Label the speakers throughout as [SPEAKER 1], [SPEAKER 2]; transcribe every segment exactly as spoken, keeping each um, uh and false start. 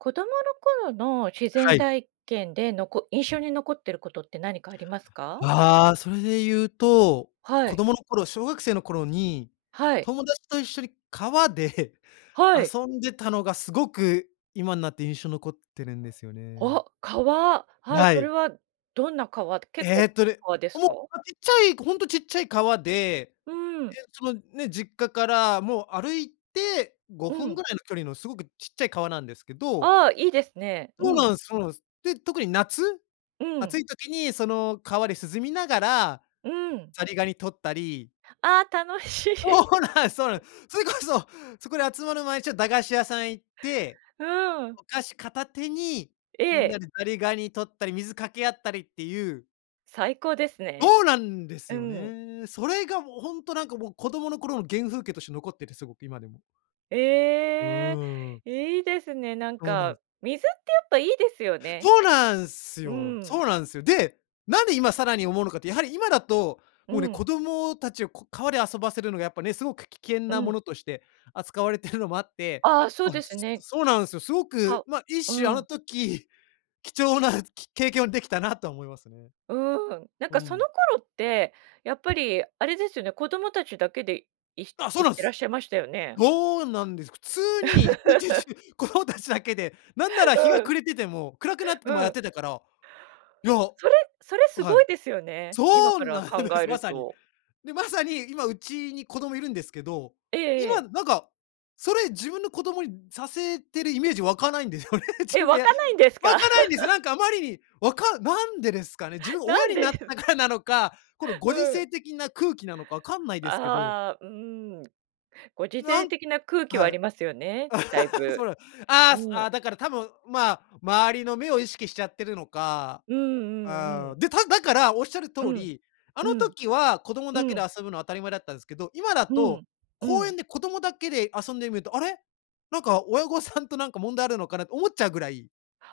[SPEAKER 1] 子供の頃の、自然
[SPEAKER 2] はい。
[SPEAKER 1] 体験で、のこ印象に残ってることって何かありますか？
[SPEAKER 2] ああ、それで言うと、
[SPEAKER 1] は
[SPEAKER 2] 子
[SPEAKER 1] い。
[SPEAKER 2] 供の頃、小学生の頃に、
[SPEAKER 1] はい。
[SPEAKER 2] 友達と一緒に川で
[SPEAKER 1] はい。
[SPEAKER 2] 遊んでたのが、すごく今んなって印象残ってるんですよね。
[SPEAKER 1] お、川、はい。
[SPEAKER 2] な
[SPEAKER 1] それ
[SPEAKER 2] い。
[SPEAKER 1] はどんな川、結
[SPEAKER 2] え
[SPEAKER 1] 構、
[SPEAKER 2] っとね、
[SPEAKER 1] 川です
[SPEAKER 2] もう、
[SPEAKER 1] か？
[SPEAKER 2] あ、いっちゃい、ごほんとちっちゃい川で、え、
[SPEAKER 1] うん。
[SPEAKER 2] ちょま、ね、実家からもう、歩いてご
[SPEAKER 1] う
[SPEAKER 2] ふん
[SPEAKER 1] ん。
[SPEAKER 2] ぐらいの距離のすごくちっちゃい川なんですけど。
[SPEAKER 1] ああ、いいですね。う
[SPEAKER 2] そうな
[SPEAKER 1] ん。
[SPEAKER 2] んす、そうなんす。で、特に夏、
[SPEAKER 1] う
[SPEAKER 2] 暑
[SPEAKER 1] ん。
[SPEAKER 2] い時に、その川で涼みながら、
[SPEAKER 1] うん。
[SPEAKER 2] ザリガニ取ったり
[SPEAKER 1] あ、楽しい。
[SPEAKER 2] そうなんす、そうなん。それこそ、そこで集まる前にちょ駄菓子屋さん行って、
[SPEAKER 1] うん。
[SPEAKER 2] お菓子片手に、
[SPEAKER 1] え
[SPEAKER 2] みん
[SPEAKER 1] え。
[SPEAKER 2] なでザリガニ取ったり水掛け合ったりっていう
[SPEAKER 1] 最高ですね。
[SPEAKER 2] おうなんです
[SPEAKER 1] う
[SPEAKER 2] よ
[SPEAKER 1] ん。
[SPEAKER 2] ね。それがもうほんとなんかもう、子供の頃の原風景として残ってて、すごく今でも。う
[SPEAKER 1] ええ、
[SPEAKER 2] ーん。
[SPEAKER 1] いいですね、なん
[SPEAKER 2] そうな
[SPEAKER 1] か、
[SPEAKER 2] ん。
[SPEAKER 1] 水ってやっぱいいですよね。
[SPEAKER 2] そうなんす
[SPEAKER 1] う
[SPEAKER 2] よ。そ
[SPEAKER 1] ん。
[SPEAKER 2] うなんすよ。で、なんで今さらに思うのかって、やはり今だと、
[SPEAKER 1] う
[SPEAKER 2] もうね、
[SPEAKER 1] ん。
[SPEAKER 2] 子供たちをこう川で遊ばせるのがやっぱね、すごく危険
[SPEAKER 1] う
[SPEAKER 2] なも
[SPEAKER 1] ん。
[SPEAKER 2] のとして扱われてるのもあって、
[SPEAKER 1] ああ、そう
[SPEAKER 2] あ、
[SPEAKER 1] です
[SPEAKER 2] す
[SPEAKER 1] ね。
[SPEAKER 2] そうなんすよ。すご
[SPEAKER 1] か
[SPEAKER 2] く、
[SPEAKER 1] う
[SPEAKER 2] ま、一種
[SPEAKER 1] う
[SPEAKER 2] あの
[SPEAKER 1] ん。
[SPEAKER 2] 時、貴重なき経験を出来たなとは思いますね。
[SPEAKER 1] うん。なん
[SPEAKER 2] う
[SPEAKER 1] かその
[SPEAKER 2] ん。
[SPEAKER 1] 頃って、やっぱりあれですよね、子供たちだけで、いひ
[SPEAKER 2] あ、そう
[SPEAKER 1] 行
[SPEAKER 2] な
[SPEAKER 1] っ
[SPEAKER 2] ん
[SPEAKER 1] てらっ
[SPEAKER 2] す。
[SPEAKER 1] しゃいましたよね？
[SPEAKER 2] どうなんですか。普通に、一日 中子供たちだけで、なんなら
[SPEAKER 1] う
[SPEAKER 2] 日が
[SPEAKER 1] ん。
[SPEAKER 2] 暮れてても、暗くなって
[SPEAKER 1] う
[SPEAKER 2] てもやっ
[SPEAKER 1] ん。
[SPEAKER 2] てたから、いやう
[SPEAKER 1] それそれす
[SPEAKER 2] は
[SPEAKER 1] ご
[SPEAKER 2] い。
[SPEAKER 1] いですよね、今
[SPEAKER 2] そう
[SPEAKER 1] から
[SPEAKER 2] なん
[SPEAKER 1] 考
[SPEAKER 2] で
[SPEAKER 1] え
[SPEAKER 2] す、ま
[SPEAKER 1] る
[SPEAKER 2] さに。
[SPEAKER 1] と。
[SPEAKER 2] で、まさに今うちに子供居るんですけど、
[SPEAKER 1] えええ
[SPEAKER 2] 今
[SPEAKER 1] え。
[SPEAKER 2] なんか、それ自分の子供にさせてるイメージ湧かないんですよね。自
[SPEAKER 1] え、
[SPEAKER 2] 分が
[SPEAKER 1] 湧
[SPEAKER 2] や
[SPEAKER 1] かないんです
[SPEAKER 2] 湧
[SPEAKER 1] か？
[SPEAKER 2] かないんですよ。なんかあまりに、わかなんでですかね。自分
[SPEAKER 1] な
[SPEAKER 2] 親
[SPEAKER 1] ん
[SPEAKER 2] に
[SPEAKER 1] で
[SPEAKER 2] なっ
[SPEAKER 1] で
[SPEAKER 2] たからなのか、この
[SPEAKER 1] う
[SPEAKER 2] ご時
[SPEAKER 1] ん。
[SPEAKER 2] 世的な空気なのか、分かんないですけど。
[SPEAKER 1] ああ、うん。ご時
[SPEAKER 2] な
[SPEAKER 1] 世
[SPEAKER 2] ん
[SPEAKER 1] 的な空気はあ
[SPEAKER 2] はい。
[SPEAKER 1] りますよね、大
[SPEAKER 2] そ
[SPEAKER 1] 分、
[SPEAKER 2] うなん。あ
[SPEAKER 1] う
[SPEAKER 2] あ、すあ、
[SPEAKER 1] ん。
[SPEAKER 2] だから多分、まあ、周りの目を意識しちゃってるのか。
[SPEAKER 1] うん、うん、う
[SPEAKER 2] あ、う
[SPEAKER 1] ん。
[SPEAKER 2] ん。で、ただから、仰る通
[SPEAKER 1] うん。
[SPEAKER 2] り、あ
[SPEAKER 1] う
[SPEAKER 2] の
[SPEAKER 1] ん。
[SPEAKER 2] 時は子供
[SPEAKER 1] う
[SPEAKER 2] だけで
[SPEAKER 1] ん。
[SPEAKER 2] 遊ぶの当たり前だったんすけど、今だ
[SPEAKER 1] う
[SPEAKER 2] と、
[SPEAKER 1] ん。う
[SPEAKER 2] 公
[SPEAKER 1] ん。
[SPEAKER 2] 園で子供だけで遊んでん見ると、あれ、なんか親御さんとなんか問題あるのかなって思っちゃうぐらい。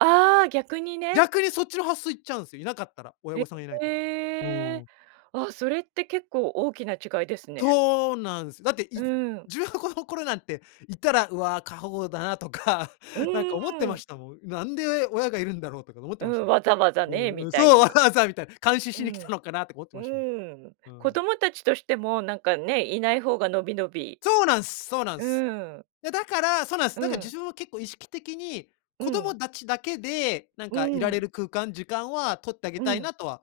[SPEAKER 1] ああ、逆にね。
[SPEAKER 2] 逆にそっちの発想いっちゃうんですよいなかったら親御さんがいない
[SPEAKER 1] え
[SPEAKER 2] と。う
[SPEAKER 1] え。
[SPEAKER 2] ん。
[SPEAKER 1] あ、それって結構大きな違いですね。
[SPEAKER 2] そうなんです。だってい
[SPEAKER 1] うん。
[SPEAKER 2] 自分は子供の頃なんていたら「うわ過保護だな」とか、
[SPEAKER 1] う
[SPEAKER 2] なん
[SPEAKER 1] ー
[SPEAKER 2] か思ってま
[SPEAKER 1] ん。
[SPEAKER 2] したもん。なんで親がいるんだろうとか思って
[SPEAKER 1] う
[SPEAKER 2] ました
[SPEAKER 1] ん、わざわざ
[SPEAKER 2] も
[SPEAKER 1] ね、
[SPEAKER 2] ん。う
[SPEAKER 1] み
[SPEAKER 2] ん
[SPEAKER 1] たい
[SPEAKER 2] そう、「わ
[SPEAKER 1] な。
[SPEAKER 2] ざわざ」みたいな「監視
[SPEAKER 1] う
[SPEAKER 2] しに来た
[SPEAKER 1] ん。
[SPEAKER 2] のかな」とか思って
[SPEAKER 1] う
[SPEAKER 2] ましたも
[SPEAKER 1] ん、
[SPEAKER 2] ん。う
[SPEAKER 1] 子
[SPEAKER 2] ん。
[SPEAKER 1] 供たちとしてもなんかね、いない方がのびのび
[SPEAKER 2] そうなんすそうなん
[SPEAKER 1] う
[SPEAKER 2] す。
[SPEAKER 1] ん。
[SPEAKER 2] いやだからそうなんす。
[SPEAKER 1] う
[SPEAKER 2] だから事
[SPEAKER 1] ん。
[SPEAKER 2] 情は結構意識的に、
[SPEAKER 1] う
[SPEAKER 2] 子供
[SPEAKER 1] ん。
[SPEAKER 2] たちだけで、なん
[SPEAKER 1] う
[SPEAKER 2] かいられ
[SPEAKER 1] ん。
[SPEAKER 2] る空間時間は取ってあげ
[SPEAKER 1] う
[SPEAKER 2] たい
[SPEAKER 1] ん。
[SPEAKER 2] なとは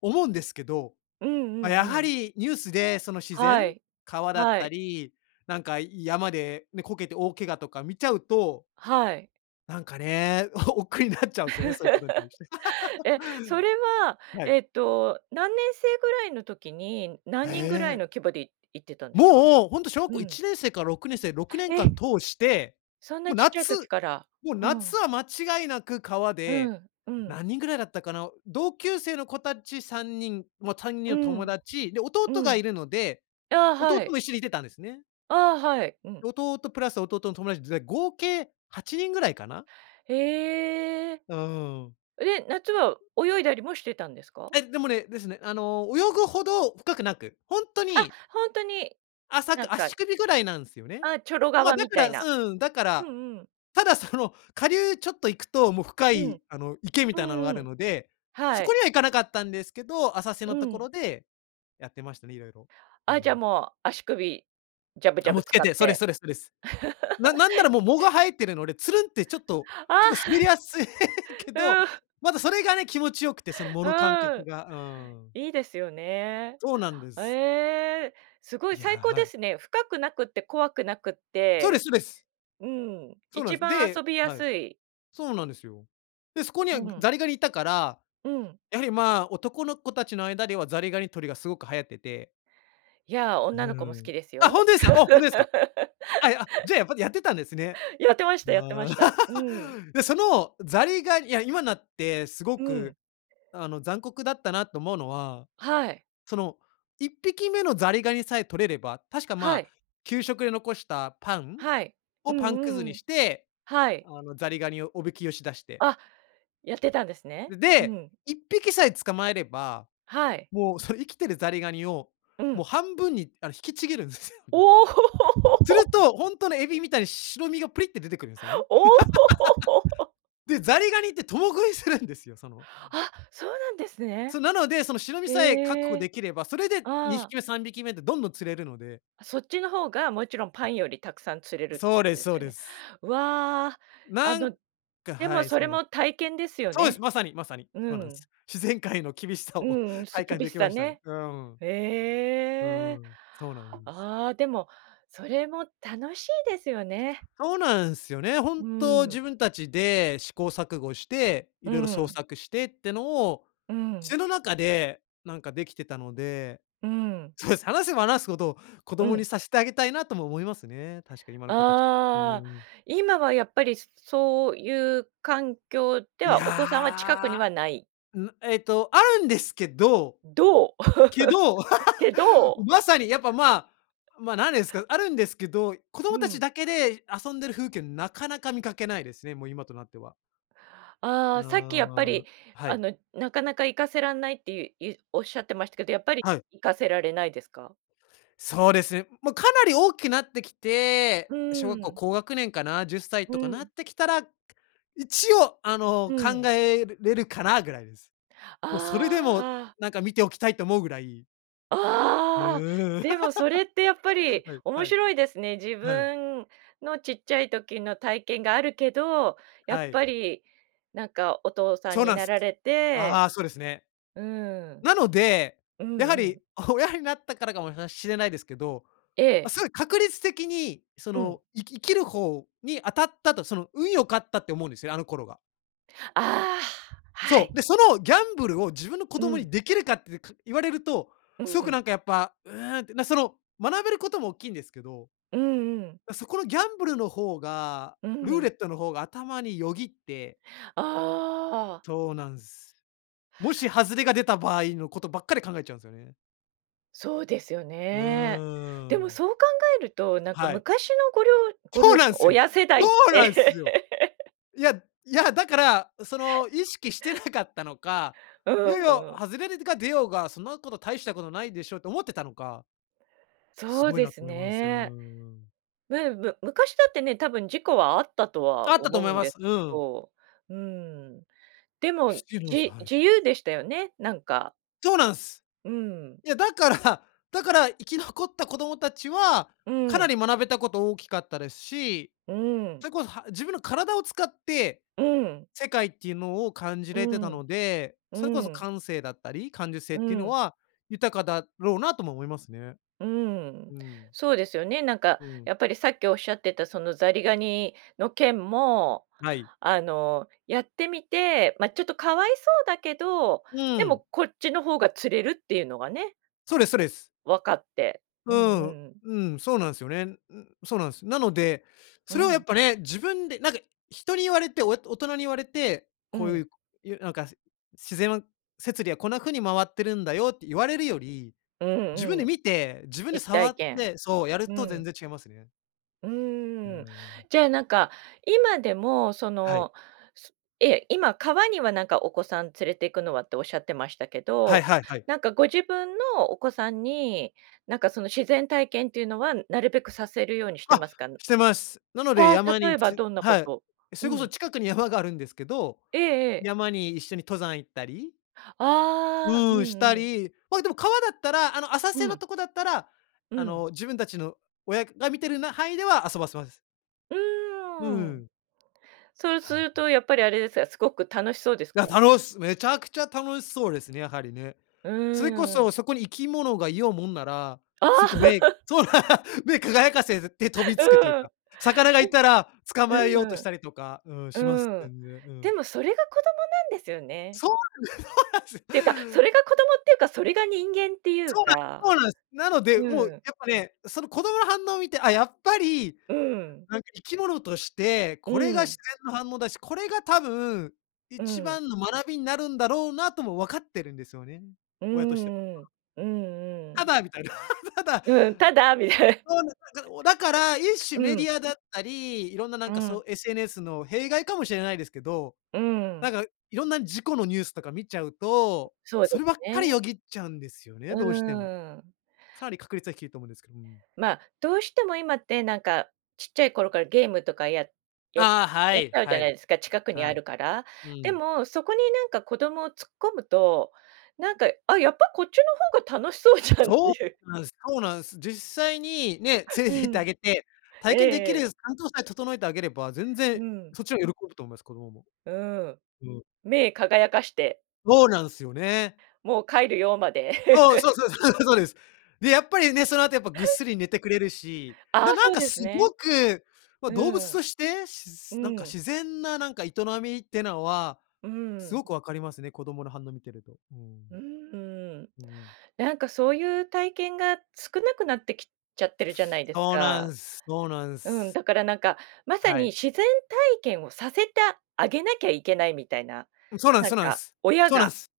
[SPEAKER 2] 思うんですけど、
[SPEAKER 1] うんう
[SPEAKER 2] ま、
[SPEAKER 1] ん
[SPEAKER 2] や
[SPEAKER 1] う
[SPEAKER 2] は
[SPEAKER 1] ん。
[SPEAKER 2] りニュースでその自然、
[SPEAKER 1] はい。
[SPEAKER 2] 川だっ
[SPEAKER 1] は
[SPEAKER 2] た
[SPEAKER 1] い。
[SPEAKER 2] り、なんか山でね、こけて大怪我とか見ちゃうと
[SPEAKER 1] はい。
[SPEAKER 2] なんかね、おお億劫になっちゃうんすよね、そういうことに対して。
[SPEAKER 1] え、それ は
[SPEAKER 2] はい。
[SPEAKER 1] えっと、何年生ぐらいの時に、何人ぐらい
[SPEAKER 2] ええ。
[SPEAKER 1] の規模でい行ってたんですか？
[SPEAKER 2] もう、ほんと小学
[SPEAKER 1] う
[SPEAKER 2] 校い
[SPEAKER 1] ん。
[SPEAKER 2] ちねんせいからろくねんせい、ろくねん
[SPEAKER 1] え、
[SPEAKER 2] かん通して、
[SPEAKER 1] そん
[SPEAKER 2] も
[SPEAKER 1] な
[SPEAKER 2] う
[SPEAKER 1] ちっちゃい
[SPEAKER 2] 夏
[SPEAKER 1] 時から、
[SPEAKER 2] もう
[SPEAKER 1] うん。
[SPEAKER 2] 夏は間違いなく川
[SPEAKER 1] う
[SPEAKER 2] で、
[SPEAKER 1] んうん。
[SPEAKER 2] 何人ぐらいだったかな、同級生の子たちさんにん、まあ、さんにん
[SPEAKER 1] う
[SPEAKER 2] の友
[SPEAKER 1] ん。
[SPEAKER 2] 達、で
[SPEAKER 1] う
[SPEAKER 2] 弟が
[SPEAKER 1] ん。
[SPEAKER 2] いるので、
[SPEAKER 1] ああ、
[SPEAKER 2] 弟
[SPEAKER 1] はい。
[SPEAKER 2] も一緒にいてたんですね。
[SPEAKER 1] ああ、はい、うん。
[SPEAKER 2] 弟プラス弟の友達ぜ合計はちにんぐらいかな。
[SPEAKER 1] へえ。
[SPEAKER 2] うーん。
[SPEAKER 1] え、夏は泳いだりもしてたんですか？
[SPEAKER 2] え、でもね、ですね、あの、泳ぐほど深くなく、ほんと
[SPEAKER 1] あ、
[SPEAKER 2] に
[SPEAKER 1] 本当に、
[SPEAKER 2] 浅
[SPEAKER 1] なん
[SPEAKER 2] く、
[SPEAKER 1] か。
[SPEAKER 2] 足首ぐらいなんすよね。
[SPEAKER 1] あ、チョロ
[SPEAKER 2] ま、
[SPEAKER 1] 川
[SPEAKER 2] だ
[SPEAKER 1] み
[SPEAKER 2] か
[SPEAKER 1] たい
[SPEAKER 2] ら
[SPEAKER 1] な、
[SPEAKER 2] うん、だか
[SPEAKER 1] う
[SPEAKER 2] ら、
[SPEAKER 1] んうん。
[SPEAKER 2] ただその、下流ちょっと行くと、もう深
[SPEAKER 1] う
[SPEAKER 2] い、
[SPEAKER 1] ん、
[SPEAKER 2] あの池み
[SPEAKER 1] う
[SPEAKER 2] たいなのがあ
[SPEAKER 1] んう
[SPEAKER 2] る
[SPEAKER 1] ん、
[SPEAKER 2] ので、そ
[SPEAKER 1] は
[SPEAKER 2] こ
[SPEAKER 1] い。
[SPEAKER 2] には行かなかったんですけど、浅瀬
[SPEAKER 1] う
[SPEAKER 2] のとこ
[SPEAKER 1] ん。
[SPEAKER 2] ろでやってましたね、いろいろ。う
[SPEAKER 1] あ、じゃあ
[SPEAKER 2] ん。
[SPEAKER 1] もう足首ジャブジ
[SPEAKER 2] あ、
[SPEAKER 1] ャ
[SPEAKER 2] も
[SPEAKER 1] ブ
[SPEAKER 2] うつ
[SPEAKER 1] 使
[SPEAKER 2] け
[SPEAKER 1] っ
[SPEAKER 2] て、そうです
[SPEAKER 1] て。
[SPEAKER 2] そうですそうです。ななんならもう藻が 生えてるので、ツルんってちょっと、
[SPEAKER 1] あ
[SPEAKER 2] 結構滑りやすいけ
[SPEAKER 1] あ。
[SPEAKER 2] ど、
[SPEAKER 1] うん。
[SPEAKER 2] またそれがね、気持ちよくて、その藻の感
[SPEAKER 1] う
[SPEAKER 2] 覚
[SPEAKER 1] ん、
[SPEAKER 2] が。うん。
[SPEAKER 1] いいですよね。
[SPEAKER 2] そうなんです。
[SPEAKER 1] ええ、すごい
[SPEAKER 2] い
[SPEAKER 1] 最高で
[SPEAKER 2] や。
[SPEAKER 1] すね。深くなくて怖くなくっ
[SPEAKER 2] そうです
[SPEAKER 1] て、
[SPEAKER 2] そうです。
[SPEAKER 1] うん、
[SPEAKER 2] そうなんで
[SPEAKER 1] 一
[SPEAKER 2] す。
[SPEAKER 1] 番
[SPEAKER 2] で、
[SPEAKER 1] 遊びや
[SPEAKER 2] はい、
[SPEAKER 1] すい。
[SPEAKER 2] そうなんですよ。で、そこに
[SPEAKER 1] う
[SPEAKER 2] は
[SPEAKER 1] ん。
[SPEAKER 2] ザリガニいたから、
[SPEAKER 1] うん。
[SPEAKER 2] やはりまあ、男の子たちの間ではザリガニ捕りがすごく流行ってて。
[SPEAKER 1] いや、
[SPEAKER 2] う
[SPEAKER 1] 女の子も好
[SPEAKER 2] ん。
[SPEAKER 1] きです
[SPEAKER 2] あ、
[SPEAKER 1] よ。
[SPEAKER 2] 本当ですかあ、本当ですか？あ、あ、じゃあ、やっぱりやってたんですね。
[SPEAKER 1] やってましたやってま
[SPEAKER 2] ああ、
[SPEAKER 1] した。うん。
[SPEAKER 2] で、その、ザリガニいや今になって、すご
[SPEAKER 1] うん。
[SPEAKER 2] く、あの残酷だったなと思うのは、
[SPEAKER 1] はい。
[SPEAKER 2] その、いっぴき目のザリガニさえ捕れれば、確か
[SPEAKER 1] は
[SPEAKER 2] ま、
[SPEAKER 1] い。
[SPEAKER 2] 給食で残したパン、
[SPEAKER 1] はい、
[SPEAKER 2] を
[SPEAKER 1] う
[SPEAKER 2] パンく
[SPEAKER 1] ん
[SPEAKER 2] ず
[SPEAKER 1] う
[SPEAKER 2] に
[SPEAKER 1] ん、
[SPEAKER 2] して、
[SPEAKER 1] はい。
[SPEAKER 2] あのザリガニをおびきよしだして
[SPEAKER 1] あ、やってたんですね。
[SPEAKER 2] え、
[SPEAKER 1] う
[SPEAKER 2] で、
[SPEAKER 1] ん。
[SPEAKER 2] いっぴきさえ捕まえれば、
[SPEAKER 1] はい。
[SPEAKER 2] もうその生きてるザリガニを
[SPEAKER 1] う
[SPEAKER 2] もう
[SPEAKER 1] ん。
[SPEAKER 2] 半分にあの引きちぎるんですよ
[SPEAKER 1] お
[SPEAKER 2] ね。する
[SPEAKER 1] お。
[SPEAKER 2] と、本当のエビみたいに白身がプリッって出てくるんですよね。
[SPEAKER 1] おお。
[SPEAKER 2] で、ザリガニって共食いするんですよ。その
[SPEAKER 1] あ、そうなんですね。
[SPEAKER 2] そう、なので、その白身さえ確
[SPEAKER 1] へ
[SPEAKER 2] 保
[SPEAKER 1] え。
[SPEAKER 2] できれば、それでにひ
[SPEAKER 1] ああ。
[SPEAKER 2] き目、さんびき目ってどんどん釣れるので
[SPEAKER 1] あ、そっちの方が、もちろん、パンよりたくさん釣れるって
[SPEAKER 2] そ
[SPEAKER 1] こ
[SPEAKER 2] うで
[SPEAKER 1] と
[SPEAKER 2] す
[SPEAKER 1] です
[SPEAKER 2] そう
[SPEAKER 1] よ
[SPEAKER 2] で
[SPEAKER 1] ね。
[SPEAKER 2] す。
[SPEAKER 1] わあ、あ
[SPEAKER 2] なん、
[SPEAKER 1] の、
[SPEAKER 2] か
[SPEAKER 1] で
[SPEAKER 2] は
[SPEAKER 1] も
[SPEAKER 2] い、
[SPEAKER 1] そ
[SPEAKER 2] そ
[SPEAKER 1] れ
[SPEAKER 2] うなんで
[SPEAKER 1] も
[SPEAKER 2] す。
[SPEAKER 1] 体験ですよ
[SPEAKER 2] そうです、
[SPEAKER 1] ね。
[SPEAKER 2] まさにまさに、
[SPEAKER 1] う
[SPEAKER 2] そうなんで
[SPEAKER 1] ん。
[SPEAKER 2] す。自然界の厳しさを
[SPEAKER 1] うん、す
[SPEAKER 2] 体感
[SPEAKER 1] 厳し
[SPEAKER 2] でき
[SPEAKER 1] さ
[SPEAKER 2] ましたね。
[SPEAKER 1] ね。
[SPEAKER 2] うん。う
[SPEAKER 1] ええ、
[SPEAKER 2] ん、そうなんです。
[SPEAKER 1] ああ、でもそれも楽しいですよね。
[SPEAKER 2] そうなんすよね、本
[SPEAKER 1] う
[SPEAKER 2] 当
[SPEAKER 1] ん。
[SPEAKER 2] 自分たちで、試行錯誤して、い
[SPEAKER 1] う
[SPEAKER 2] ろいろ創
[SPEAKER 1] ん。
[SPEAKER 2] 作してってのを、
[SPEAKER 1] うん。
[SPEAKER 2] その中でなんかできてたので、
[SPEAKER 1] うーん。
[SPEAKER 2] そうですね、話せば話すほど子
[SPEAKER 1] う
[SPEAKER 2] 供
[SPEAKER 1] ん。
[SPEAKER 2] にさせてあげたいなとも思いますね。確かに今の子たち。う
[SPEAKER 1] ああ、
[SPEAKER 2] ん。
[SPEAKER 1] 今はやっぱりそういう環境で
[SPEAKER 2] い
[SPEAKER 1] は、お子さんは近くに
[SPEAKER 2] や、
[SPEAKER 1] はない。
[SPEAKER 2] んな、えっとあるんですけど、
[SPEAKER 1] どう、
[SPEAKER 2] けど、
[SPEAKER 1] け ど。
[SPEAKER 2] まさにやっぱまあ、ま、何です か、あるんですけど、子供
[SPEAKER 1] う
[SPEAKER 2] たち
[SPEAKER 1] ん。
[SPEAKER 2] だけで遊んでる風景なかなか見かけないですね、もう今となっては。
[SPEAKER 1] ああ、
[SPEAKER 2] な
[SPEAKER 1] さっきやっぱ
[SPEAKER 2] ああ、
[SPEAKER 1] り、
[SPEAKER 2] は
[SPEAKER 1] あ
[SPEAKER 2] い。
[SPEAKER 1] の、なかなか行かせらんないっていういうおっしゃってましたけど、やっぱり
[SPEAKER 2] はい。
[SPEAKER 1] 行かせられないですか？
[SPEAKER 2] そうですね。もうかなり大きなってきて、
[SPEAKER 1] う
[SPEAKER 2] 小学校
[SPEAKER 1] ん。
[SPEAKER 2] 高学年かなじゅっさい
[SPEAKER 1] う
[SPEAKER 2] とかなっ
[SPEAKER 1] ん。
[SPEAKER 2] てきたら、一応あの、
[SPEAKER 1] う
[SPEAKER 2] 考
[SPEAKER 1] ん。
[SPEAKER 2] えるれるかなぐらいです。もうそれでも
[SPEAKER 1] ああ。
[SPEAKER 2] なんか見ておきたいと思うぐらい。う、
[SPEAKER 1] ああ、でもそれってやっぱ り
[SPEAKER 2] はいは
[SPEAKER 1] 面
[SPEAKER 2] い。
[SPEAKER 1] 白いですね。自
[SPEAKER 2] はい。
[SPEAKER 1] 分のちっちゃい時の体験があるけど、やっ
[SPEAKER 2] はい。
[SPEAKER 1] ぱりなんかお父さん
[SPEAKER 2] そう
[SPEAKER 1] に
[SPEAKER 2] なん
[SPEAKER 1] な
[SPEAKER 2] す。
[SPEAKER 1] られて
[SPEAKER 2] ああ、そうですね。
[SPEAKER 1] うん。
[SPEAKER 2] なので、
[SPEAKER 1] うん
[SPEAKER 2] やは
[SPEAKER 1] う
[SPEAKER 2] り
[SPEAKER 1] ん。
[SPEAKER 2] 親になったからかもなしれないですけど、
[SPEAKER 1] え
[SPEAKER 2] ま、
[SPEAKER 1] え。
[SPEAKER 2] すごい確率的にそ
[SPEAKER 1] うん。
[SPEAKER 2] の生き生きる方に当たったと、その運良かったって思うんですよね、あの頃が。
[SPEAKER 1] ああ、は
[SPEAKER 2] そ
[SPEAKER 1] い。
[SPEAKER 2] う、で、そのギャンブルを自分の子
[SPEAKER 1] う
[SPEAKER 2] 供
[SPEAKER 1] ん。
[SPEAKER 2] にできるかってか言われると、
[SPEAKER 1] う
[SPEAKER 2] すごく
[SPEAKER 1] ん。
[SPEAKER 2] なんかやっぱ、うーんって、なその学べることもおっきいんですけど。
[SPEAKER 1] うんうん。
[SPEAKER 2] だ、そこのギャンブルの方が、
[SPEAKER 1] う
[SPEAKER 2] ルー
[SPEAKER 1] ん。
[SPEAKER 2] レットの方が頭によぎって。
[SPEAKER 1] ああ。
[SPEAKER 2] そうなんす。もし外れが出た場合のことばっかり考えちゃうんすよね。
[SPEAKER 1] そうですよ
[SPEAKER 2] う
[SPEAKER 1] ね。でも、
[SPEAKER 2] ーん。
[SPEAKER 1] そう考えると、なんか、
[SPEAKER 2] はい。
[SPEAKER 1] 昔の、ごりょうご
[SPEAKER 2] そ
[SPEAKER 1] 両
[SPEAKER 2] うなん
[SPEAKER 1] 親、
[SPEAKER 2] すよ
[SPEAKER 1] 親世
[SPEAKER 2] そ
[SPEAKER 1] 代って
[SPEAKER 2] うなんすよ。いやいや、だから、あ、その、意識してなかったのか、
[SPEAKER 1] う
[SPEAKER 2] いよい
[SPEAKER 1] ん
[SPEAKER 2] よ、
[SPEAKER 1] うん。
[SPEAKER 2] 「外れででが出ようが、そんなこと大したことないでしょ」って思ってたのかす
[SPEAKER 1] そう
[SPEAKER 2] ごい
[SPEAKER 1] で
[SPEAKER 2] なっ
[SPEAKER 1] す
[SPEAKER 2] と思います。
[SPEAKER 1] ね。むうむ昔だってね、多分事故はあったと
[SPEAKER 2] あ
[SPEAKER 1] は
[SPEAKER 2] ったと
[SPEAKER 1] 思う
[SPEAKER 2] 思い
[SPEAKER 1] ん
[SPEAKER 2] ま
[SPEAKER 1] で
[SPEAKER 2] す。
[SPEAKER 1] け
[SPEAKER 2] うん。
[SPEAKER 1] ど、うーん、でも、じ
[SPEAKER 2] はい。
[SPEAKER 1] 自由でしたよね、なんか
[SPEAKER 2] そうなんす。
[SPEAKER 1] うーん。
[SPEAKER 2] いや、だからだから、生き残った子供たちは
[SPEAKER 1] うー
[SPEAKER 2] かな
[SPEAKER 1] ん。
[SPEAKER 2] り学べたこと大きかったですし、
[SPEAKER 1] うーん。
[SPEAKER 2] それこそ、は自分の体を使って
[SPEAKER 1] うん。
[SPEAKER 2] 世界っていうのを感じ
[SPEAKER 1] う
[SPEAKER 2] れてた
[SPEAKER 1] ーん、
[SPEAKER 2] ので、
[SPEAKER 1] う
[SPEAKER 2] それこそ
[SPEAKER 1] ーん。
[SPEAKER 2] 感性だったり、感受性っ
[SPEAKER 1] う
[SPEAKER 2] ていうの
[SPEAKER 1] ん。
[SPEAKER 2] は豊かだろうなとも思いますね。
[SPEAKER 1] うーん、
[SPEAKER 2] うーん。
[SPEAKER 1] そうですよね。なんか、
[SPEAKER 2] うん。
[SPEAKER 1] やっぱり、さっきおっしゃってた、その、ザリガニの件も、
[SPEAKER 2] はい。
[SPEAKER 1] あの、やってみて、ま、ちょっと可哀そうだけど、
[SPEAKER 2] う
[SPEAKER 1] で
[SPEAKER 2] ー
[SPEAKER 1] も、
[SPEAKER 2] ん。
[SPEAKER 1] こっちの方が釣れるっていうのがね。
[SPEAKER 2] そうですそうです。
[SPEAKER 1] 分かって、う
[SPEAKER 2] う
[SPEAKER 1] んうん
[SPEAKER 2] ーん、
[SPEAKER 1] うん。
[SPEAKER 2] うん、そうなんすよね。ん。そうなんす。なので、
[SPEAKER 1] う
[SPEAKER 2] それをやっ
[SPEAKER 1] ん。
[SPEAKER 2] ぱね、自分で、なんか、人に言われて、親と大人に言われて、
[SPEAKER 1] う
[SPEAKER 2] こうい
[SPEAKER 1] ん。
[SPEAKER 2] う、こ言う、なんか、「自然の摂理はこんな風に回ってるんだよ」って言われるより、
[SPEAKER 1] う
[SPEAKER 2] 自分
[SPEAKER 1] んう
[SPEAKER 2] で
[SPEAKER 1] ん。
[SPEAKER 2] 見て、自分で
[SPEAKER 1] 実
[SPEAKER 2] 触
[SPEAKER 1] 体
[SPEAKER 2] っ
[SPEAKER 1] 験、
[SPEAKER 2] てそう。やる
[SPEAKER 1] うー
[SPEAKER 2] と全
[SPEAKER 1] ん。
[SPEAKER 2] 然違いますね。
[SPEAKER 1] う
[SPEAKER 2] うー
[SPEAKER 1] ーん、
[SPEAKER 2] ん。
[SPEAKER 1] じゃあ、なんか今でもそ
[SPEAKER 2] はい。
[SPEAKER 1] の、そええ、今、川にはなんかお子さん連れてくのはっておっしゃってましたけ
[SPEAKER 2] はい
[SPEAKER 1] ど、
[SPEAKER 2] はいはい。
[SPEAKER 1] なんかご自分のお子さんになんかその自然体験っていうのはなるべくさせるようにして
[SPEAKER 2] あ、
[SPEAKER 1] ますか、ぬ
[SPEAKER 2] してます。なので
[SPEAKER 1] あ、
[SPEAKER 2] 山
[SPEAKER 1] 例
[SPEAKER 2] に
[SPEAKER 1] えば
[SPEAKER 2] つ
[SPEAKER 1] どんなこ
[SPEAKER 2] はい。
[SPEAKER 1] と、う
[SPEAKER 2] それこそ
[SPEAKER 1] ん。
[SPEAKER 2] 近くに山があるんですけど、
[SPEAKER 1] ええええ。
[SPEAKER 2] 山に一緒に登山行ったり。
[SPEAKER 1] ああ、う
[SPEAKER 2] うん、した
[SPEAKER 1] んうん。
[SPEAKER 2] り、まあ、でも川だったらあの浅
[SPEAKER 1] う
[SPEAKER 2] 瀬の
[SPEAKER 1] ん。
[SPEAKER 2] とこだったら、
[SPEAKER 1] う
[SPEAKER 2] あ
[SPEAKER 1] ん。
[SPEAKER 2] の、自分たちの親が、な、見てるな範囲では遊ばせます。
[SPEAKER 1] う
[SPEAKER 2] う
[SPEAKER 1] ーん。
[SPEAKER 2] ん。
[SPEAKER 1] そるす
[SPEAKER 2] はい。
[SPEAKER 1] る
[SPEAKER 2] うん。
[SPEAKER 1] とやっぱりあれですか、すごく楽しそうです
[SPEAKER 2] いや、
[SPEAKER 1] か？
[SPEAKER 2] たのめちゃくちゃ楽しそうですね、やはりね。
[SPEAKER 1] う
[SPEAKER 2] それこ
[SPEAKER 1] ーん。
[SPEAKER 2] そそこに生き物がいようもんなら、
[SPEAKER 1] あ
[SPEAKER 2] す
[SPEAKER 1] あ。
[SPEAKER 2] ぐ目 そう、目輝かせて飛びつくという
[SPEAKER 1] うん。
[SPEAKER 2] か、魚が
[SPEAKER 1] え
[SPEAKER 2] いたら捕
[SPEAKER 1] え。
[SPEAKER 2] まえようとしたりとか、うん、
[SPEAKER 1] う
[SPEAKER 2] します
[SPEAKER 1] ん。うん、
[SPEAKER 2] 全然。う
[SPEAKER 1] で
[SPEAKER 2] ん。
[SPEAKER 1] もそれが子供なんですよね。
[SPEAKER 2] そうなんで そうなんす。
[SPEAKER 1] ていうか、それが子供っていうか、それが人間っていう
[SPEAKER 2] そうな
[SPEAKER 1] か。
[SPEAKER 2] ん、そうなんす。なので、
[SPEAKER 1] う
[SPEAKER 2] もう
[SPEAKER 1] うん。
[SPEAKER 2] やっぱね、その子供の反応を見て、あ、やっぱり、
[SPEAKER 1] うん。
[SPEAKER 2] なんか生き物として、
[SPEAKER 1] う
[SPEAKER 2] これが自
[SPEAKER 1] ん。
[SPEAKER 2] 然の反応だし、これが多分
[SPEAKER 1] う
[SPEAKER 2] 一
[SPEAKER 1] ん。
[SPEAKER 2] 番の学びになるんだろうなとも分かってるんですよね。
[SPEAKER 1] う
[SPEAKER 2] 親としては。
[SPEAKER 1] んう ん。うんうん。
[SPEAKER 2] ただみたいな、ただ。
[SPEAKER 1] うん、ただみたい。
[SPEAKER 2] そうなんで お、だから、一種
[SPEAKER 1] う
[SPEAKER 2] メデ
[SPEAKER 1] ん。
[SPEAKER 2] ィアだったり、いろんなな
[SPEAKER 1] う
[SPEAKER 2] んかそ
[SPEAKER 1] ん。
[SPEAKER 2] う SNS の弊害かもしれないですけど、
[SPEAKER 1] うー
[SPEAKER 2] な
[SPEAKER 1] ん。
[SPEAKER 2] んかいろんな事故のニュースとか見ちゃうと、
[SPEAKER 1] そうで
[SPEAKER 2] そればっかり
[SPEAKER 1] ね。
[SPEAKER 2] よぎっちゃうんですよね、
[SPEAKER 1] う
[SPEAKER 2] どうしても。
[SPEAKER 1] ーん。
[SPEAKER 2] かなり確率は低いと思うんですけど、うん。
[SPEAKER 1] まあ、どうしても今ってなんかちっちゃい頃からゲームとかやや
[SPEAKER 2] ああ、は
[SPEAKER 1] やっち
[SPEAKER 2] い
[SPEAKER 1] ゃうじゃ
[SPEAKER 2] は
[SPEAKER 1] ない
[SPEAKER 2] い。
[SPEAKER 1] ですか、近くにあ
[SPEAKER 2] はい。
[SPEAKER 1] るから。
[SPEAKER 2] う
[SPEAKER 1] で
[SPEAKER 2] ん。
[SPEAKER 1] もそこになんか子供を突っ込むと、なんか、「あ、やっぱこっちの方が楽しそうじゃん」って
[SPEAKER 2] そ
[SPEAKER 1] いう。
[SPEAKER 2] うなんです、そうなんす。実際にね、連れ
[SPEAKER 1] う
[SPEAKER 2] て行ってあ
[SPEAKER 1] ん、
[SPEAKER 2] げて、体
[SPEAKER 1] え
[SPEAKER 2] 験できる
[SPEAKER 1] え。
[SPEAKER 2] 環境さえ整えてあげれば、全
[SPEAKER 1] う
[SPEAKER 2] 然
[SPEAKER 1] ん。
[SPEAKER 2] そっちのが喜ぶと思います、子供も。
[SPEAKER 1] うーん、
[SPEAKER 2] うん。
[SPEAKER 1] 目輝かして。
[SPEAKER 2] そうなんすよね。
[SPEAKER 1] もう帰るよまで。
[SPEAKER 2] そう、そうそうそう、そうです。で、やっぱりね、その後やっぱぐっすり寝てくれるし、
[SPEAKER 1] あ
[SPEAKER 2] な
[SPEAKER 1] あ、
[SPEAKER 2] なん
[SPEAKER 1] そう
[SPEAKER 2] か
[SPEAKER 1] で
[SPEAKER 2] す
[SPEAKER 1] す
[SPEAKER 2] ご
[SPEAKER 1] ね。
[SPEAKER 2] く、ま、
[SPEAKER 1] う
[SPEAKER 2] 動物
[SPEAKER 1] ーん。
[SPEAKER 2] として、し
[SPEAKER 1] う
[SPEAKER 2] ずなんか
[SPEAKER 1] ん。
[SPEAKER 2] 自然ななんか営みってなは
[SPEAKER 1] うーん、
[SPEAKER 2] す
[SPEAKER 1] ん。
[SPEAKER 2] ごく分かりますね、子供の反応見てると。うん。
[SPEAKER 1] うーん、
[SPEAKER 2] うんうん。
[SPEAKER 1] なんかそういう体験が少なくなってきちゃってるじゃないです
[SPEAKER 2] そうな
[SPEAKER 1] か。
[SPEAKER 2] んす、そうなん
[SPEAKER 1] うん、
[SPEAKER 2] す。
[SPEAKER 1] だからなんかまさ
[SPEAKER 2] は
[SPEAKER 1] に
[SPEAKER 2] い。
[SPEAKER 1] 自然体験をさせたあげなきゃいけないみたいな、
[SPEAKER 2] うん、そうなんす
[SPEAKER 1] なん
[SPEAKER 2] そうなん
[SPEAKER 1] か
[SPEAKER 2] す。
[SPEAKER 1] 親
[SPEAKER 2] そうなん
[SPEAKER 1] が。
[SPEAKER 2] す。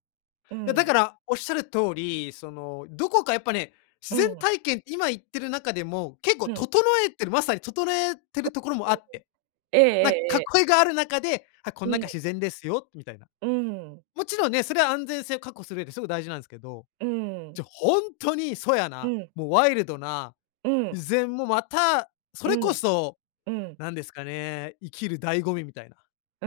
[SPEAKER 1] う
[SPEAKER 2] いやだ
[SPEAKER 1] ん。
[SPEAKER 2] からおっしゃる通り、そのどこかやっぱね、自
[SPEAKER 1] う
[SPEAKER 2] 然
[SPEAKER 1] ん。
[SPEAKER 2] 体験って今言ってる中でも結構
[SPEAKER 1] うん。
[SPEAKER 2] 整えてる、まさに整えてる
[SPEAKER 1] [unintelligible]
[SPEAKER 2] ところもあって。
[SPEAKER 1] えええ
[SPEAKER 2] なん、
[SPEAKER 1] え、え。
[SPEAKER 2] 囲いがある中で、「あ、こん
[SPEAKER 1] うん。
[SPEAKER 2] 中自然ですよ」みたいな。
[SPEAKER 1] うーん。
[SPEAKER 2] もちろんね、それは安全性を確保する上ですごく大事なんすけど、
[SPEAKER 1] うーん。
[SPEAKER 2] じゃほんとに粗野
[SPEAKER 1] う
[SPEAKER 2] な、
[SPEAKER 1] ん。
[SPEAKER 2] もうワイルドな、
[SPEAKER 1] う
[SPEAKER 2] 依
[SPEAKER 1] ん。
[SPEAKER 2] 然もまたそ
[SPEAKER 1] う
[SPEAKER 2] れこ
[SPEAKER 1] ん。
[SPEAKER 2] そ
[SPEAKER 1] うん。
[SPEAKER 2] なんですかね、生きる醍醐味みたいな、
[SPEAKER 1] う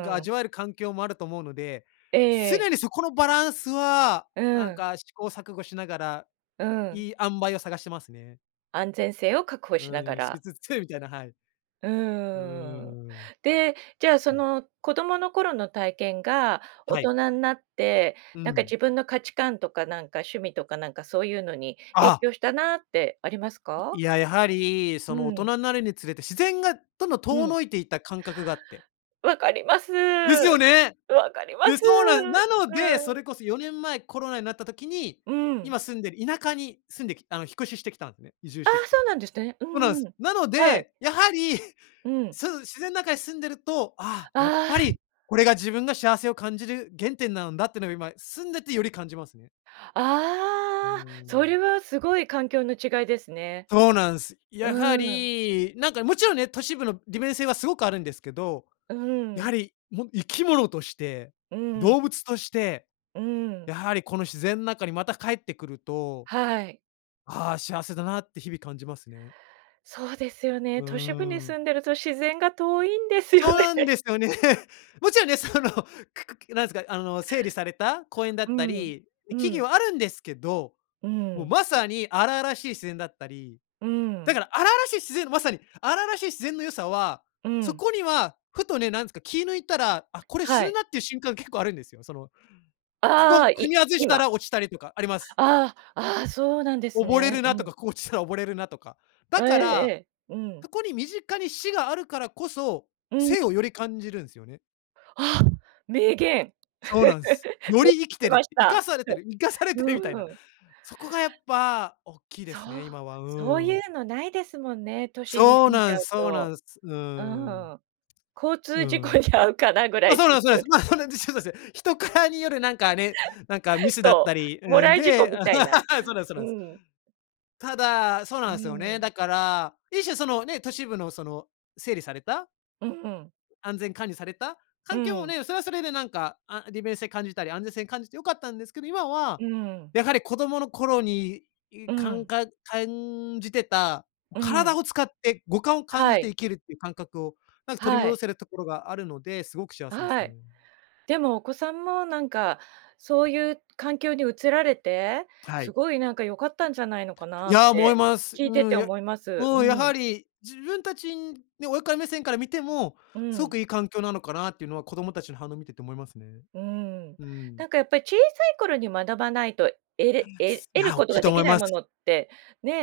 [SPEAKER 2] が
[SPEAKER 1] ん。
[SPEAKER 2] 味わえる環境もあると思うので、
[SPEAKER 1] ええ。
[SPEAKER 2] 常にそこのバランスは、
[SPEAKER 1] う
[SPEAKER 2] なん
[SPEAKER 1] ん。
[SPEAKER 2] か試行錯誤しながら、
[SPEAKER 1] うん。
[SPEAKER 2] いい塩梅を探してますね。
[SPEAKER 1] 安全性を確保しなが
[SPEAKER 2] うん、
[SPEAKER 1] ら。
[SPEAKER 2] しつつみたいな、はい。
[SPEAKER 1] う
[SPEAKER 2] うー
[SPEAKER 1] ーん。
[SPEAKER 2] ん。
[SPEAKER 1] で、じゃ、そ
[SPEAKER 2] はい。
[SPEAKER 1] の子供の頃の体験が、大
[SPEAKER 2] はい。
[SPEAKER 1] 人になって、
[SPEAKER 2] う
[SPEAKER 1] なんか
[SPEAKER 2] ん。
[SPEAKER 1] 自分の価値観とかなんか趣味とかなんかそういうのに影
[SPEAKER 2] ああ。
[SPEAKER 1] 響したなってありますか？
[SPEAKER 2] いや、やはり、
[SPEAKER 1] う
[SPEAKER 2] その大
[SPEAKER 1] ん。
[SPEAKER 2] 人になるにつれて自然がどんどん
[SPEAKER 1] う
[SPEAKER 2] 遠
[SPEAKER 1] ん。
[SPEAKER 2] のいていった感覚があって。
[SPEAKER 1] 分かります。
[SPEAKER 2] です
[SPEAKER 1] 分
[SPEAKER 2] よね！
[SPEAKER 1] かりま
[SPEAKER 2] で、
[SPEAKER 1] す。
[SPEAKER 2] そうなん、なので、
[SPEAKER 1] う
[SPEAKER 2] そ
[SPEAKER 1] ん。
[SPEAKER 2] れこそよねんまえコロナになった時に、
[SPEAKER 1] うん。
[SPEAKER 2] 今住んでる田舎に住んできあの、引っ越ししてきたんですで移住
[SPEAKER 1] あ
[SPEAKER 2] して
[SPEAKER 1] あ、
[SPEAKER 2] き
[SPEAKER 1] そ
[SPEAKER 2] て。
[SPEAKER 1] うなんですね。う
[SPEAKER 2] そうなんで
[SPEAKER 1] んう
[SPEAKER 2] す。
[SPEAKER 1] ん。
[SPEAKER 2] なの
[SPEAKER 1] はい。
[SPEAKER 2] で、やはり、
[SPEAKER 1] うん。
[SPEAKER 2] その自然の中に住んでると、ああ、やっ
[SPEAKER 1] あ
[SPEAKER 2] ぱ
[SPEAKER 1] あ。
[SPEAKER 2] り、これが自分が幸せを感じる原点なんだってのが今住んでてより感じますね。うー
[SPEAKER 1] ああ。そ
[SPEAKER 2] ん。
[SPEAKER 1] れはすごい環境の違いですね。
[SPEAKER 2] そうなんす。やは
[SPEAKER 1] うん。
[SPEAKER 2] り、なんかもちろんね、都市部の利便性はすごくあるんですけど、
[SPEAKER 1] う
[SPEAKER 2] やは
[SPEAKER 1] ん。
[SPEAKER 2] り、も、生き物として、
[SPEAKER 1] うん。
[SPEAKER 2] 動物として、
[SPEAKER 1] うん。
[SPEAKER 2] やはりこの自然の中にまた帰って来ると、
[SPEAKER 1] はい。
[SPEAKER 2] ああ幸せだなって日々感じますね。
[SPEAKER 1] そうですよ
[SPEAKER 2] う
[SPEAKER 1] ね、都市部に
[SPEAKER 2] ーん。
[SPEAKER 1] 住んでると自然が遠いんですよ
[SPEAKER 2] そうなん
[SPEAKER 1] ね。
[SPEAKER 2] ですよね。もちろんね、そのくく、なんですか、あの、整理された公園だ
[SPEAKER 1] う
[SPEAKER 2] った
[SPEAKER 1] ん。
[SPEAKER 2] り、
[SPEAKER 1] う
[SPEAKER 2] 木
[SPEAKER 1] ん。
[SPEAKER 2] 々はあるんですけど、
[SPEAKER 1] う
[SPEAKER 2] もう
[SPEAKER 1] ん。
[SPEAKER 2] まさに荒々しい自然だったり、
[SPEAKER 1] う
[SPEAKER 2] だ
[SPEAKER 1] ん。
[SPEAKER 2] から、荒々しい自然のまさに、荒々しい自然の良さは、
[SPEAKER 1] う
[SPEAKER 2] そ
[SPEAKER 1] ん。
[SPEAKER 2] こには、ふとね、なんですか、気抜いたら、あ、これ死
[SPEAKER 1] は
[SPEAKER 2] ぬ
[SPEAKER 1] い。
[SPEAKER 2] なっていう瞬間が結構あるんですよ。その、こ
[SPEAKER 1] ああ、
[SPEAKER 2] こ踏み
[SPEAKER 1] い
[SPEAKER 2] 外した
[SPEAKER 1] 今。
[SPEAKER 2] ら落ちたりとか、あります。
[SPEAKER 1] ああ、ああ、そうなんです
[SPEAKER 2] 溺れ
[SPEAKER 1] ね。
[SPEAKER 2] るなと
[SPEAKER 1] うん。
[SPEAKER 2] か、ここ落ちたら溺れるなとか。
[SPEAKER 1] え
[SPEAKER 2] だ
[SPEAKER 1] え
[SPEAKER 2] から、
[SPEAKER 1] ええ、うん。
[SPEAKER 2] そこに身近に死があるからこそ、
[SPEAKER 1] うん。
[SPEAKER 2] 生をより感じるんすよね。
[SPEAKER 1] あ、名言。
[SPEAKER 2] そうな んす。よ
[SPEAKER 1] やっ
[SPEAKER 2] り生き
[SPEAKER 1] て
[SPEAKER 2] て
[SPEAKER 1] ま
[SPEAKER 2] る
[SPEAKER 1] し
[SPEAKER 2] 生か
[SPEAKER 1] た。
[SPEAKER 2] されてる、生かされてるみたい
[SPEAKER 1] う
[SPEAKER 2] な。
[SPEAKER 1] ーん。
[SPEAKER 2] そこがやっぱ大きいで
[SPEAKER 1] そ
[SPEAKER 2] す
[SPEAKER 1] う、
[SPEAKER 2] ね、今は、う
[SPEAKER 1] そうい
[SPEAKER 2] ん。
[SPEAKER 1] うのないですもんね、都市に
[SPEAKER 2] そう
[SPEAKER 1] 住ん
[SPEAKER 2] な
[SPEAKER 1] じゃ
[SPEAKER 2] んす
[SPEAKER 1] う
[SPEAKER 2] そうな
[SPEAKER 1] と。
[SPEAKER 2] んす。う
[SPEAKER 1] う
[SPEAKER 2] ん。
[SPEAKER 1] ん、交
[SPEAKER 2] う
[SPEAKER 1] 通事故
[SPEAKER 2] ん。
[SPEAKER 1] に遭うかなぐら
[SPEAKER 2] ま、
[SPEAKER 1] いで
[SPEAKER 2] そう
[SPEAKER 1] す
[SPEAKER 2] なんすそうなん
[SPEAKER 1] よ
[SPEAKER 2] す。
[SPEAKER 1] ね。
[SPEAKER 2] ま、そうなん。人からによるなんかね、なんかミ スだっ
[SPEAKER 1] そ
[SPEAKER 2] たり、
[SPEAKER 1] う、も
[SPEAKER 2] ん、
[SPEAKER 1] らい事故
[SPEAKER 2] で
[SPEAKER 1] みたいな、
[SPEAKER 2] そうなんすそう
[SPEAKER 1] う
[SPEAKER 2] なんす。
[SPEAKER 1] ん。
[SPEAKER 2] ただ、そうな
[SPEAKER 1] う
[SPEAKER 2] んですよ
[SPEAKER 1] ー
[SPEAKER 2] ね。
[SPEAKER 1] ん。
[SPEAKER 2] だから、一種そのね、都市部のその、整理された
[SPEAKER 1] うん。
[SPEAKER 2] 安全管理された、
[SPEAKER 1] う
[SPEAKER 2] 環境も
[SPEAKER 1] ん。
[SPEAKER 2] ね、それはそれでなんか、あ、利便性感じたり、安全性を感じて良かったんですけど、今は、
[SPEAKER 1] うん。
[SPEAKER 2] やはり子供の頃に
[SPEAKER 1] う
[SPEAKER 2] かん
[SPEAKER 1] ん。
[SPEAKER 2] か、感じてた
[SPEAKER 1] うん。
[SPEAKER 2] 体を使って五感を感
[SPEAKER 1] は
[SPEAKER 2] じて
[SPEAKER 1] い。
[SPEAKER 2] 生きるっていう感覚を、なんか取り
[SPEAKER 1] はい。
[SPEAKER 2] 戻せるところがあるので、すごく幸せです
[SPEAKER 1] はい、
[SPEAKER 2] ね。
[SPEAKER 1] でもお子さんもなんか、そういう環境に移られて、
[SPEAKER 2] は
[SPEAKER 1] す
[SPEAKER 2] い。
[SPEAKER 1] ごいなんか良かったんじゃないのかな
[SPEAKER 2] い
[SPEAKER 1] っ
[SPEAKER 2] や、思い
[SPEAKER 1] て
[SPEAKER 2] ます。
[SPEAKER 1] 聞
[SPEAKER 2] う
[SPEAKER 1] いてて
[SPEAKER 2] ん、
[SPEAKER 1] 思います。
[SPEAKER 2] も
[SPEAKER 1] う
[SPEAKER 2] うやは
[SPEAKER 1] ん。
[SPEAKER 2] り自分たちね親から目線から見ても、
[SPEAKER 1] う
[SPEAKER 2] すご
[SPEAKER 1] ん。
[SPEAKER 2] くいい環境なのかなっていうのは子供たちの反応を見てて思いますね。
[SPEAKER 1] うーん。
[SPEAKER 2] うん。
[SPEAKER 1] なんかやっぱり小さい頃に学ばないとえれえ
[SPEAKER 2] い
[SPEAKER 1] 得る
[SPEAKER 2] や、大
[SPEAKER 1] こと
[SPEAKER 2] きい
[SPEAKER 1] が
[SPEAKER 2] と
[SPEAKER 1] で
[SPEAKER 2] 思
[SPEAKER 1] き
[SPEAKER 2] い
[SPEAKER 1] ない
[SPEAKER 2] ます。
[SPEAKER 1] ものって、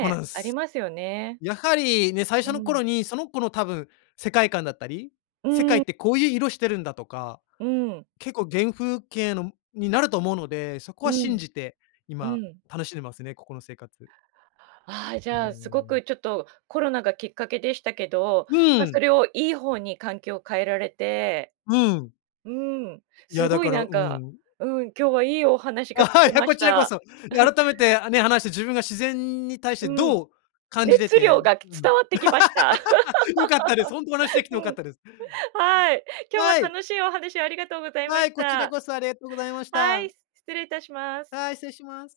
[SPEAKER 2] まだっ
[SPEAKER 1] あり
[SPEAKER 2] す。
[SPEAKER 1] ますよね。
[SPEAKER 2] やはりね、最
[SPEAKER 1] う
[SPEAKER 2] 初の
[SPEAKER 1] ん。
[SPEAKER 2] 頃に、その子の多分世界観だったり、
[SPEAKER 1] う
[SPEAKER 2] 世界っ
[SPEAKER 1] ん。
[SPEAKER 2] てこういう色してるんだとか、
[SPEAKER 1] うん。
[SPEAKER 2] 結構原風景の、になると思うので、そこ
[SPEAKER 1] う
[SPEAKER 2] は信
[SPEAKER 1] ん。
[SPEAKER 2] じて
[SPEAKER 1] う
[SPEAKER 2] 今
[SPEAKER 1] ん。
[SPEAKER 2] 楽しんでますね、ここの生活。
[SPEAKER 1] あ、じ
[SPEAKER 2] うー
[SPEAKER 1] ゃあ、すご
[SPEAKER 2] ん。
[SPEAKER 1] くちょっとコロナがきっかけでしたけど、
[SPEAKER 2] う
[SPEAKER 1] ま、
[SPEAKER 2] ん。
[SPEAKER 1] それをいい方に環境を変えられて、
[SPEAKER 2] うん。
[SPEAKER 1] うん、
[SPEAKER 2] い
[SPEAKER 1] す
[SPEAKER 2] やだ
[SPEAKER 1] ごい
[SPEAKER 2] から、
[SPEAKER 1] なん
[SPEAKER 2] う
[SPEAKER 1] か
[SPEAKER 2] ん。
[SPEAKER 1] うん、今日はいいお話が聞 け
[SPEAKER 2] いや、
[SPEAKER 1] ま
[SPEAKER 2] こ
[SPEAKER 1] し
[SPEAKER 2] ちらこ
[SPEAKER 1] た。
[SPEAKER 2] そ。改めて、あね、話して自分が自然に対して
[SPEAKER 1] うん、
[SPEAKER 2] どう感じて
[SPEAKER 1] 熱
[SPEAKER 2] て
[SPEAKER 1] 量が
[SPEAKER 2] うん、
[SPEAKER 1] 伝わってきました。
[SPEAKER 2] 良かったです。本当お話しで きて
[SPEAKER 1] う
[SPEAKER 2] 良かっ
[SPEAKER 1] ん。
[SPEAKER 2] たです。
[SPEAKER 1] はい。今日は
[SPEAKER 2] はい。
[SPEAKER 1] 楽しいお話をありがとうございま
[SPEAKER 2] は
[SPEAKER 1] し
[SPEAKER 2] い、こちら
[SPEAKER 1] た。
[SPEAKER 2] こそありがとうございまし
[SPEAKER 1] はい、
[SPEAKER 2] た。
[SPEAKER 1] 失礼いたします。
[SPEAKER 2] はい、失礼します。